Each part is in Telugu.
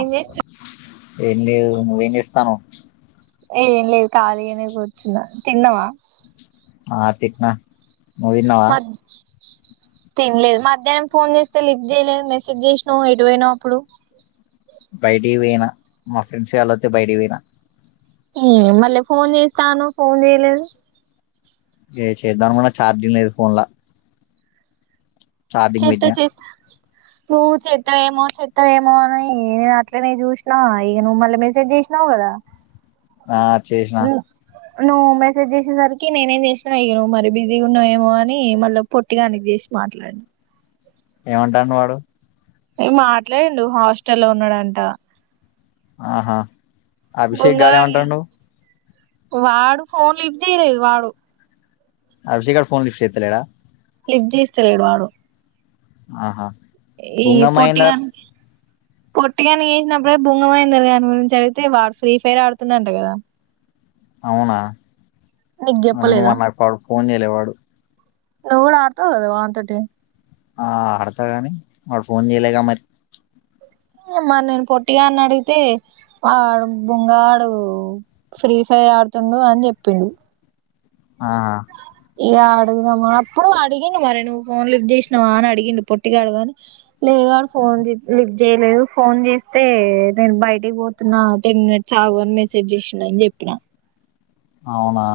ఏం చేస్తా ఏం లేదు నువ్వేం చేస్తానవ్ ఏ ఏం లేదు ఖాళీగనే కూర్చున్నా తిన్నవా ఆ తిన్నా నువ్ తిన్నవా మ తినలేదు మధ్యాహ్నం ఫోన్ చేస్తే లిఫ్ట్ చేయలేదు మెసేజ్ చేసినవ్ ఎటు పోయినవ్ అప్పుడు బయటికీ పోయినా మా ఫ్రెండ్స్ గాల్లోస్తే బయటికీ పోయినా ఉ మళ్ళీ ఫోన్ చేస్తానవ్ ఫోన్ చేయలేదు ఏ చేద్దామనుకున్నా ఛార్జింగ్ లేదు ఫోన్ లా ఛార్జింగ్ చేత్త పెట్టినా చేత్త నువ్వు చేత్తవేమో చేత్తవేమో అని నేను అట్లనే చూసినా ఇక నువ్వు మళ్ళీ మెసేజ్ చేసినవ్ కదా ఆ చేసిన నువ్వు మెసేజ్ చేసేసరికి నేనేం చేసినా ఇగ నువ్ మరి బిజీగా ఉన్నావేమో అని మళ్ళీ పొట్టీగానికి చేసి మాట్లాడిన ఏమంటాండు వాడు ఎ మాట్లాడిండు హాస్టల్లో ఉన్నడంట ఆహా అభిషేక్ గాడు బొంగగాడు ఏమంటాండు వాడు ఫోన్ లిఫ్ట్ చేయలేదు వాడు అభిషేక్ గాడు ఫోన్ లిఫ్ట్ చేత్తలేడా లిఫ్ట్ చేస్తలేడు వాడు ఆహా ఈ గుంగమ్మ అయిందారు పొట్టీగాని పొట్టిగానికి చేసినప్పుడు భుంగమహేందర్ గాని గురించి అడిగితే వాడు ఫ్రీ ఫైర్ ఆడుతుండంట కదా అవునా నీకు మ చెప్పలేదా అనా క [unintelligible] ఫోన్ చేయల వాడు నువు కూడా ఆడతవ్ కద వాంతోటి ఆ ఆడతా గాని వాడు ఫోన్ చేయలేగా మరి మరి నేను పొట్టిగాని అడిగితే వాడు బుంగగాడు ఫ్రీ ఫైర్ ఆడుతుండు అని చెప్పిండు ఆ ఇగ అడుగుదామా అప్పుడు అడిగిండు మరే నువ్వు ఫోన్ లిఫ్ట్ చేసినావా అని అడిగిండు పొట్టిగాడు గాని లేదు వాడు ఫోన్ లిఫ్ట్ చేయలేదు. ఫోన్ చేస్తే నేను బయటికి పోతున్నా టెన్ మినిట్స్ ఆగు అని మెసేజ్ చేసిన అని చెప్పిన అవునా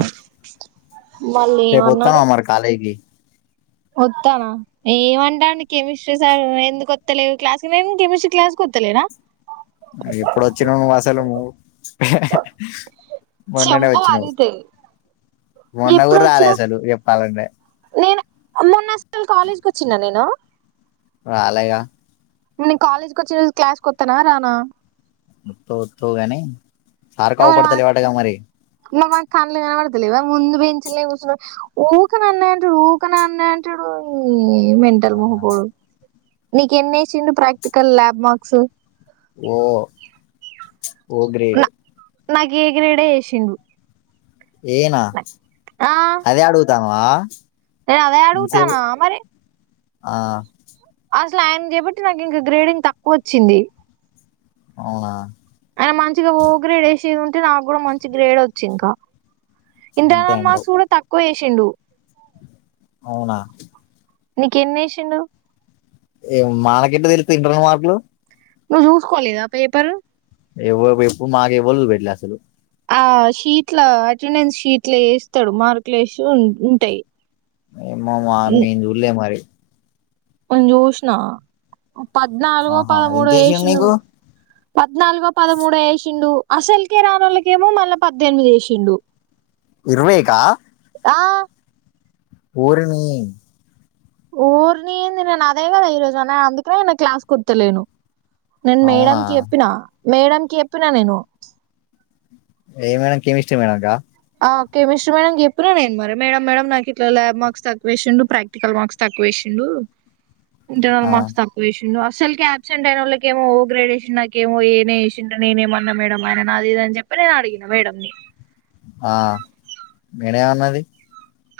మళ్ళీ రేపు ఏమన్నాడు వత్తన్నవ మరి కాలేజ్ కి వత్తానా ఏమంటండు కెమిస్ట్రీ సార్ ఎందుకు వత్త లేవు క్లాస్కి నేను కెమిస్ట్రీ క్లాస్ వత్తలేనా ఎప్పుడు వచ్చినవు నువ్వు అసలు నువ్వు మొన్ననే చెంప వచ్చినవు పగిలితది మొన్నగు ఎప్పుడు రాలే వచ్చినవ్ అసలు ఎప్పు అలండే నేను మొన్నస్కల్ కాలేజ్కి వచ్చిన నేను రాలేగా నేను కాలేజ్కి వచ్చిన రోజు క్లాస్కి వత్తనా రానా వత్తవ్ వత్తవ్ గని సార్ కావు పడుతలేవాటగా మరి ఇగా వాని కళ్లు కనవడత లేవ ముందు బెంచిల్నే కూసున్నా ఊక నన్నే అంటాడు ఊక నన్నే అంటాడు ఈ ఇ మెంటల్ మోహపోడు నీకు ఎన్నేసిండు practical lab marks O O grade నాకు ఎ గ్రెడే ఏసిండు ఏనా ఆ అదే అడు తన్ వా నేను అదే అడుగుతానా మరి ఆ అసలు ఆయన చేబట్టి నాకు ఇంకా గ్రేడింగ్ తక్కువ వచ్చింది. అవునా అయన మంచిగా ఓ గ్రేడ్ ఏసేది ఉంటే నాకు కూడా మంచి గ్రేడ్ వచ్చు ఇంకా అంతే ఇంటర్నల్ అంటావ్ మార్క్స్ కూడా తక్కువే సిండు అవునా నీకు ఎన్ని ఏసిండు ఏమో మానాకేట్ట తెలుతాయి ఇంటర్నల్ మార్కులు నువ్వు చూసుకోలేదా పేపర్ ఎవఎప్పు మాకు ఎవ్వల్ చూపెట్టలే అసలు ఆ షీట్ల అటెండెన్స్ షీట్ల ఎస్తాడు మార్కులు ఎసి ఉ ఉంటాయి ఏమో మా మేము చుళ్లే మరి నేను జుష్ణ పద్నాలుగో ఆహా పదమూడో ఎంతేసిండు ఏషిండు నీకు పద్నాలుగో పదమూడో ఎసిండు అసల్ కేే రానోల్ల కేేమో మల్ల పద్దెనిమిది ఏసిండు. ఇర్వేక ఆ ఓరి నీ ఓరిని ఏంది నేను అదే కదా ఈ రోజు అనే అందుకనే నేను క్లాస్ ఒత్తలేను. నేను అవునా మేడంకి చెప్పిన మేడం చెప్పిన నేను ఏ మేడం కెమిస్ట్ర్రి మేడంకా ఆ కెమిస్ట్రీ మేడం చెప్పినా నేను మరి మేడం మేడం నాకు ఇట్ల ల్యాబ్ మార్క్స్ తక్కువేసిండు ప్రాక్టికల్ మార్క్స్ తక్కువ వేసిండు ఇంటర్నల్ ఆ మార్క్స్ తక్కువ ఎశిండు అసలుకి అబ్సెంట్ అయినోళ్ళకేమో ఏమో ఓ గ్రేడ్ ఏసిండు నాకేమో ఏ చేసిన నేనేమన్నా మేడంమ్ ఆయనని అది ఇది అని చెప్పి నేను అడిగిన మేడంని ఆ మీ మేడం ఏం అన్నది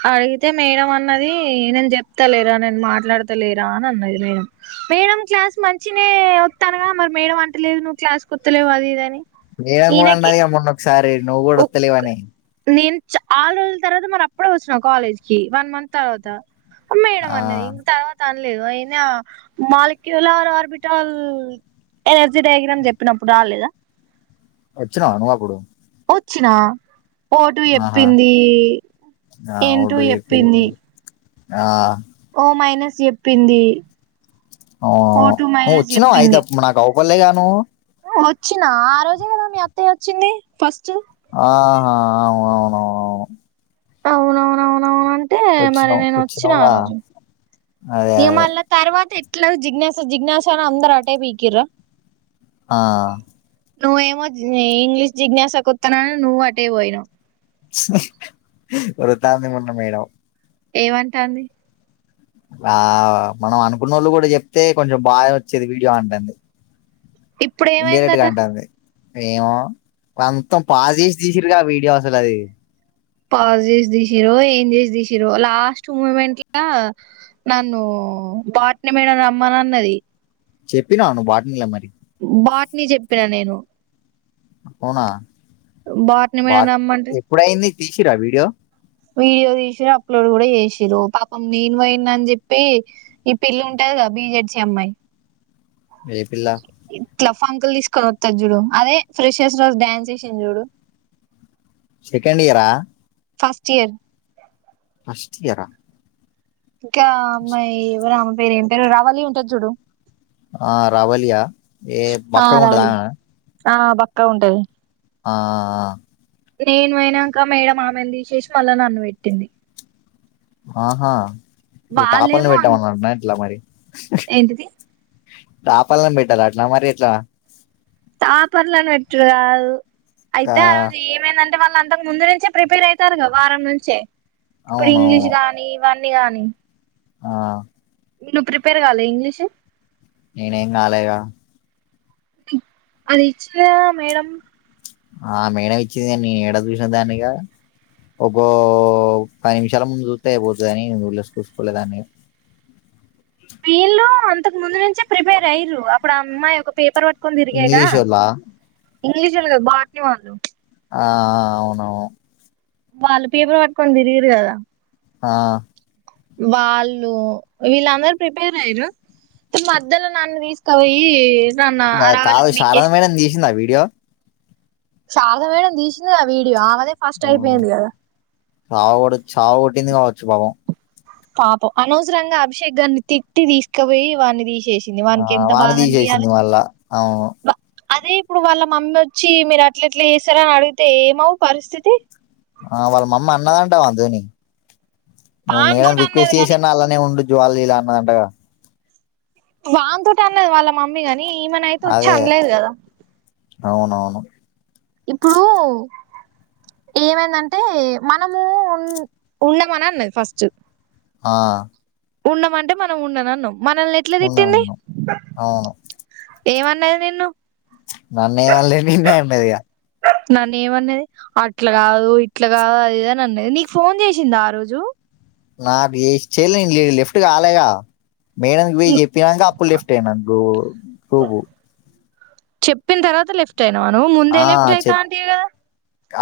అడిగితే మేడం అన్నది నేను చెప్తా లేరా నేను మాట్లాడత లేరా అని అన్నది మేడం. మేడం క్లాస్ మంచినే వస్తానుగా మరి మేడ అంటలేదు నువ్వు క్లాస్ కుత్తలేవు అది ఇది అని మేడం కూడా అన్నది కదా మొన్నా ఒసా సరే నువ్వు కూడాడొత్తలేవని నేను ఆరు రోజుల తర్వాత మరి అప్పుడే వస్తుిన కాలేజ్ కి వన్ మంత్ తర్వాత మేడం ఆ అన్నది ఇం తర్వాత అయినా మాలిక్యూల ఆర్బిటాల్ డేగనం చెప్పినప్పుడు రాలే వచ్చిన నువ్వు అప్పుడు వచ్చిన ఓటు ఆహా చెప్పింది ఆ ఏంటూ అవుడు చెప్పింది ఆ ఓ మైనస్ చెప్పింది ఆ ఓ టూ ను మైనస్ వచ్చిన ఐద నాకు ఒకళగాను వచ్చినా ఆ రోజే కదా మీ అత్తయ్య వచ్చింది ఫస్ట్ ఆహా అవు అవునువువును అవునవునవునవు అంటే మరి వచ్చినావు నేను వచ్చిన ఆ వచ్చినావుగా రోజు అదే ఈ అదే మళ్ళ తర్వాత ఎట్లా జిజ్ఞాస జిజ్ఞాసన అందర్ ఆటే బకిరా ఆ ను ఏమ ఇంగ్లిష్ జిజ్ఞాసాకుతున్నా ను్ వాటేవయన ఒక తామి మన్న మేడం ఏమంటాంది ఆ మనం అనుకున్న వాళ్ళు కూడా చెప్తే కొంచెం బాగా వచ్చేది వీడియో అంటేంది ఇప్పుడు ఏమైందట ఏమో వా అంతం పాస్ చేసి తీసిరగా వీడియో అసలు అది పాజ్ చేసి తీసిరో ఏం చేసి తీసిరో లాస్ట్ మూమెంట్ల నన్ను బట్ని మేడ రమ్మను అన్నది చెప్పినాను వాటినిలా మరి వాటిని చెప్పినా నేను పోనా బాట్ని బా మేడం రమ్మంటే ఎప్పుడయింది తీసిరా వీడియో వీడియో తీసిర్ అప్లోడ్ కూడా చేసిర్ పాపం నేను పోయిన అని చెప్పి ఈ పిల్ ఉంటది కదా బీ జె డ్సీ అమ్మాయి ఏ పిల్లా కల ఫంకులు తీసుకొని వస్తారు చూడు అదే ఫ్రెష్స్ రోజు డ్యాన్స్ చేసింది చూడు సెకండ్ ఇయరా ఫస్ట్ ఇయర్ ఫస్ట్ ఇయరా ఇంకా అమ్మాయి ఎవరు ఆమె పేరు ఏం పేరు రవలి ఉంటది చూడు ఆ రావలియా ఏ ఆ బక్క రవళి గుంటదామేన ఆ బక్కాగా ఉంటది ఆ ఆ నేను పోయినంక మేడం ఆమెను తీసేసి మళ్ళా నన్ను పెట్టింది ఆహా తాపని వాళ్ళేమో పెట్టామ అన్నన్నా ఇట్లా మరి ఏంటిది పాపలన్ బెట్టల అట్లా అ మరి ఎట్లా తాపర్ల పెట్టరాదు అయితే ఆ రోజు ఏమేందంటే అంటే వాళ్ళ అంతకు ముందు నుంచే ప్రిపేర్ అవుతారు వారం నుంచే ఇప్పుడు అవును ఇంగ్లీష్ అవును గాని ఇవన్నీ నిగాని ఆ నువ్ ప్రిపేర్ కాలే ఇంగ్లీషు నేనేం కాలేగా అదిచ్చిన మేడం ఆ మేడ ఇచ్చింది న ఎడ చూసిన దాన్నిగా ఒక్కో పది నిమిషాల ముందు చూస్త అయిపోతుందిని వళ్లేసి కూూసుకోలేదాన్ని వీళ్ళు అంతకు ముందు నుంచే ప్రిపేర్ అయ్యారు అప్పుడు ఆ అమ్మాయి ఒక పేపర్ ఇంగ్లీషలా ఇంగ్లీషోల్లు కాదు బాటిని వాళ్ళు ఆ ఆ అవునవును వాళ్ళ పేపర్ పక్క తిరియరు కదా ఆ వాళ్ళు వీళ్ళందర ప్రిపేర్ అయ్యారు మధ్యలో నన్ను తీసుకవయి కాదు శారద మేడం తీసిందా వీడియో శారదా మేడం తీసిందిగా వీడియో ఆమే మ్మ్ చావు కూడా చావు కొట్టింది కావచ్ సుభావం పాపం అనవసరంగా అభిషేక్ గారిని తిట్టి తీసుకుపోయి వాని తీస్ ఆ వాన్ని తీసేసింది మళ్ళా ఆవ్ అదే ఇప్పుడు వాళ్ళ మమ్మీ వచ్చి మీరు అట్ల ఇట్లా చేసారు అని అడిగితే ఏమవు పరిస్థితి ఆ వాళ్ళ మమ్మ అన్నదంటా వాని తోని నువ్వు మేడం వానితోటి అన్నది రిక్వెస్ట్ చేసి కాని అయిన అల్లానే ఉండు జ్వాలలీలా అన్నదంటగా వాన్ తోటి అన్నది వాళ్ళ మమ్మీ గాని ఏమన్న అయితే వచ్చి అదే అనలేదు కదా అవునవును ఇప్పుడు ఏమైందంటే మనము ఉ ఉండమని అన్నది ఫస్ట్ ఆ ఉండమంటే మనం ఉండను అన్నాం. మనల్ని ఎట్లా తిట్టింది ఉన్నాను అవును ఏమన్నది నిన్ను నన్ను ఏమనలే నిన్నే అన్నది ఇక నన్ను ఏమన్నది అట్ల కాదు ఇట్ల కాదు అది ఇది అన్నది నీకు ఫోన్ చేసింద ఆ రోజు నాకు ఏ చేయలేదు లే లీఫ్ట్ కాలేదుగా మేడం కి పోయి చెప్పినాక అప్పు లెఫ్ట్ అయినా గ గ్రూప్ చెప్పిన తర్వాత లెఫ్ట్ టెనావ నువ్వు ఆ ముందే లెఫ్ట్ అయితా చెప్ అంటివి కదా నువ్వు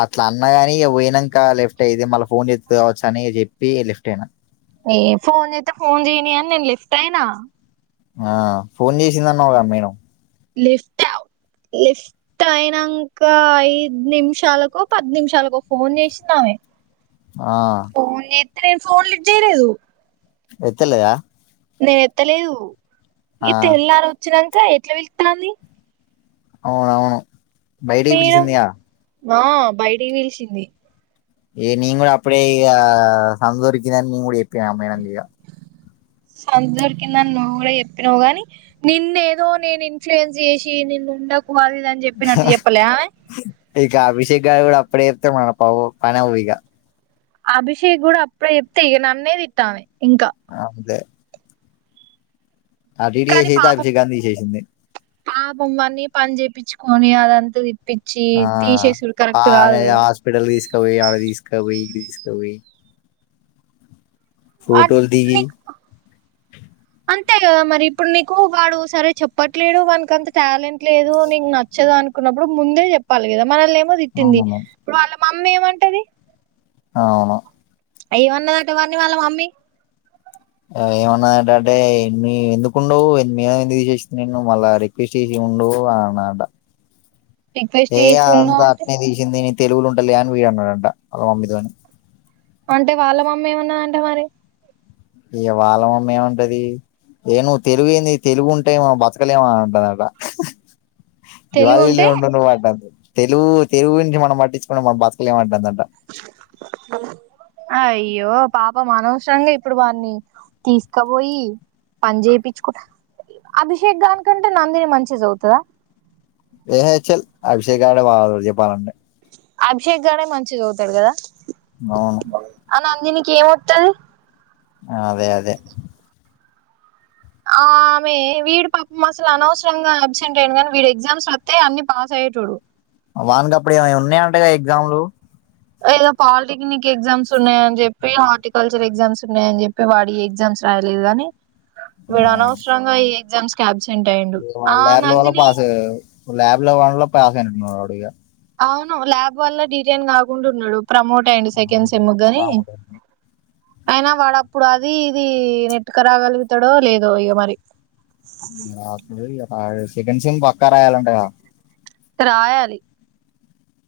అట్లా అన్నా గాని ఇక పోయినాక లెఫ్ట్ అయిది మళ్ళ ఫోన్ చేస్తది కావచ్చు అని చెప్పి లెఫ్ట్ అయినా ఏ ఫోన్ చేస్త ఫోన్ చేయని అని నేను లెఫ్ట్ అయినా ఆ ఫోన్ చేసింది అన్నావ్ గా మేడమ్ లెఫ్ట్ లెఫ్ట్ అయినంక ఐదు నిమిషాలకో పది నిమిషాలకో ఫోన్ చేసింది ఆమె ఆ ఫోన్ చేస్తే నేను ఫోన్ లిఫ్ట్ చేయలేదు. ఎత్తలేదా నేను ఎత్తలేదు ఆ ఏ తెల్లారు వచ్చినంక ఎట్ల పిలుతున్నది అవును అవును బయటకు పిలిచింది కదా వ బయటికి పిలిచింది ఏ నేను కూడా అప్పుడే ఇంక సందు దొరికింది అని నేను కూడా చెప్పిన ఆ మేడం ఇంకా సందు దొరికింది అని నువ్వు కూడా చెప్పినావు గాని నిన్న ఏదో నేను ఇన్ఫ్లుయెన్స్ చేసి నిన్ను ఉండకు [unintelligible] చెప్పినట్టు చెప్పలే ఇక అభిషేక్ గాడు కూడా అప్పుడే చెప్తే మన ప పనిఅవ్వు ఇక అభిషేక్ కూడా అప్పుడే చెప్తే ఇక నన్నే తిట్టు ఆమే అదే ఇటు కానీ చేసి అయితే పాపం అభిషేక్ గారిని తీసేసింది పాపం వాన్నీ పని చేపించు కాని ఆది అంతా దిప్పి చి ఆ, తీషేసుడు కరెక్ట్ కాదు కదా కుపోయి ఆడ తీసుకుపోయి ఈడ తీసుకపోయి ఫోటోలు దిగి నీకు అంతే కదా మరి ఇప్పుడు నీకు వాడు సరే చెప్పట్లేడు వాననికి అంత టాలెంట్ లేదు నీకు నచ్చదు అనుకున్నప్పుడు ముందే జెప్పాలి కదా మనల్ని ఏం ప్పుడో తిట్టింది అవును మమ్మీ ఏమంటది అవును ఏమనదట వాని వాళ్ళ మమ్మీ ఆమె ఏమన్నదట అంటే ఎన్ని ఎందుకుండవు మేడమ్ తీశేషింది నిను మల్ల రిక్వెస్ట్ చేసి ఉండు అని అన్నదట రిక్వెస్ట్ ఏ చేసిండు అదంతా అంటే అట్నే తీషిన్ది నే తెలిగుల ఉంటలుగా అని వీడు అన్నాడు అంట వళ్ళ మమ్మీ తో నీ అంటే వాళ్ళ అమ్మ ఏం అన్నాదంట మరి ఇగ వాళ్ళ మమ్మీ ఏమంటది ఏ ను్వు తెలుగు ఏంది తెలుగు ఉంటే ఏమో బతకలేమ అని అంటదట తెలివి జ్వాలి లే ఉంటే ఉంటున వాటంతుక్ తెలుగు తెలుగు గురించి మనం పట్టించుకుంటే మన బతుకలేం అంటందండి అయ్యో పాప మనవస్రంగా ఇప్పుడు వాని తీసుకబోయి పని చేయిచ్చుకుట అభిషేక్ గానికంటే నందినే మంచి జదువుతద ఏహె చల్ అభిషే గాడే బాగా చదువు చెప్పాలంటే అభిషేక్ గాడే మంచిగ చదువుతడు గదా అవును దీనికి ఏం అతంది అదే అదే ఆమె వీడు పాపం అసలు అనవసరంగా అబ్సెంట్ అయ్యాను గానీ వీడు ఎగ్జామ్స్ రాతే అన్ని పాస్ అయ్యేటోడు వానికప్పుడు ఏమో ఉన్నాయంట గద ఎగ్జామ్లు ఏదో పాలిటెక్నిక్ ఎగ్జామ్స్ ఉన్నాయని జెప్పి హార్టికల్చర్ ఎగ్జామ్స్ ఉన్నాయని జెప్పి వాడు ఈ ఎగ్జామ్స్ రాయలేదు గాని వీడు అనవసరంగా ఈ ఎగ్జామ్స్ క్యాబ్స్ ల్యాబ్ లో వల్ల పాస్ అయ్యాడు లాబ్ ల దాంట్లో పాసయినటునాడు వాడిగ అవును ల్యాబ్ వల్ల డీటైన్ గాకుండా ఉన్నడు ప్రమోట్ అయ్యిండు సెకండ్ సమ్ముగాని రాముడు అయినా వాడప్పుడు అది ఇది నెట్టుకు రాగలుగుతాడో లేదో ఇగ మరి సెకండ్ సెమ్ పక్క రాయాలంటగ రాయాలి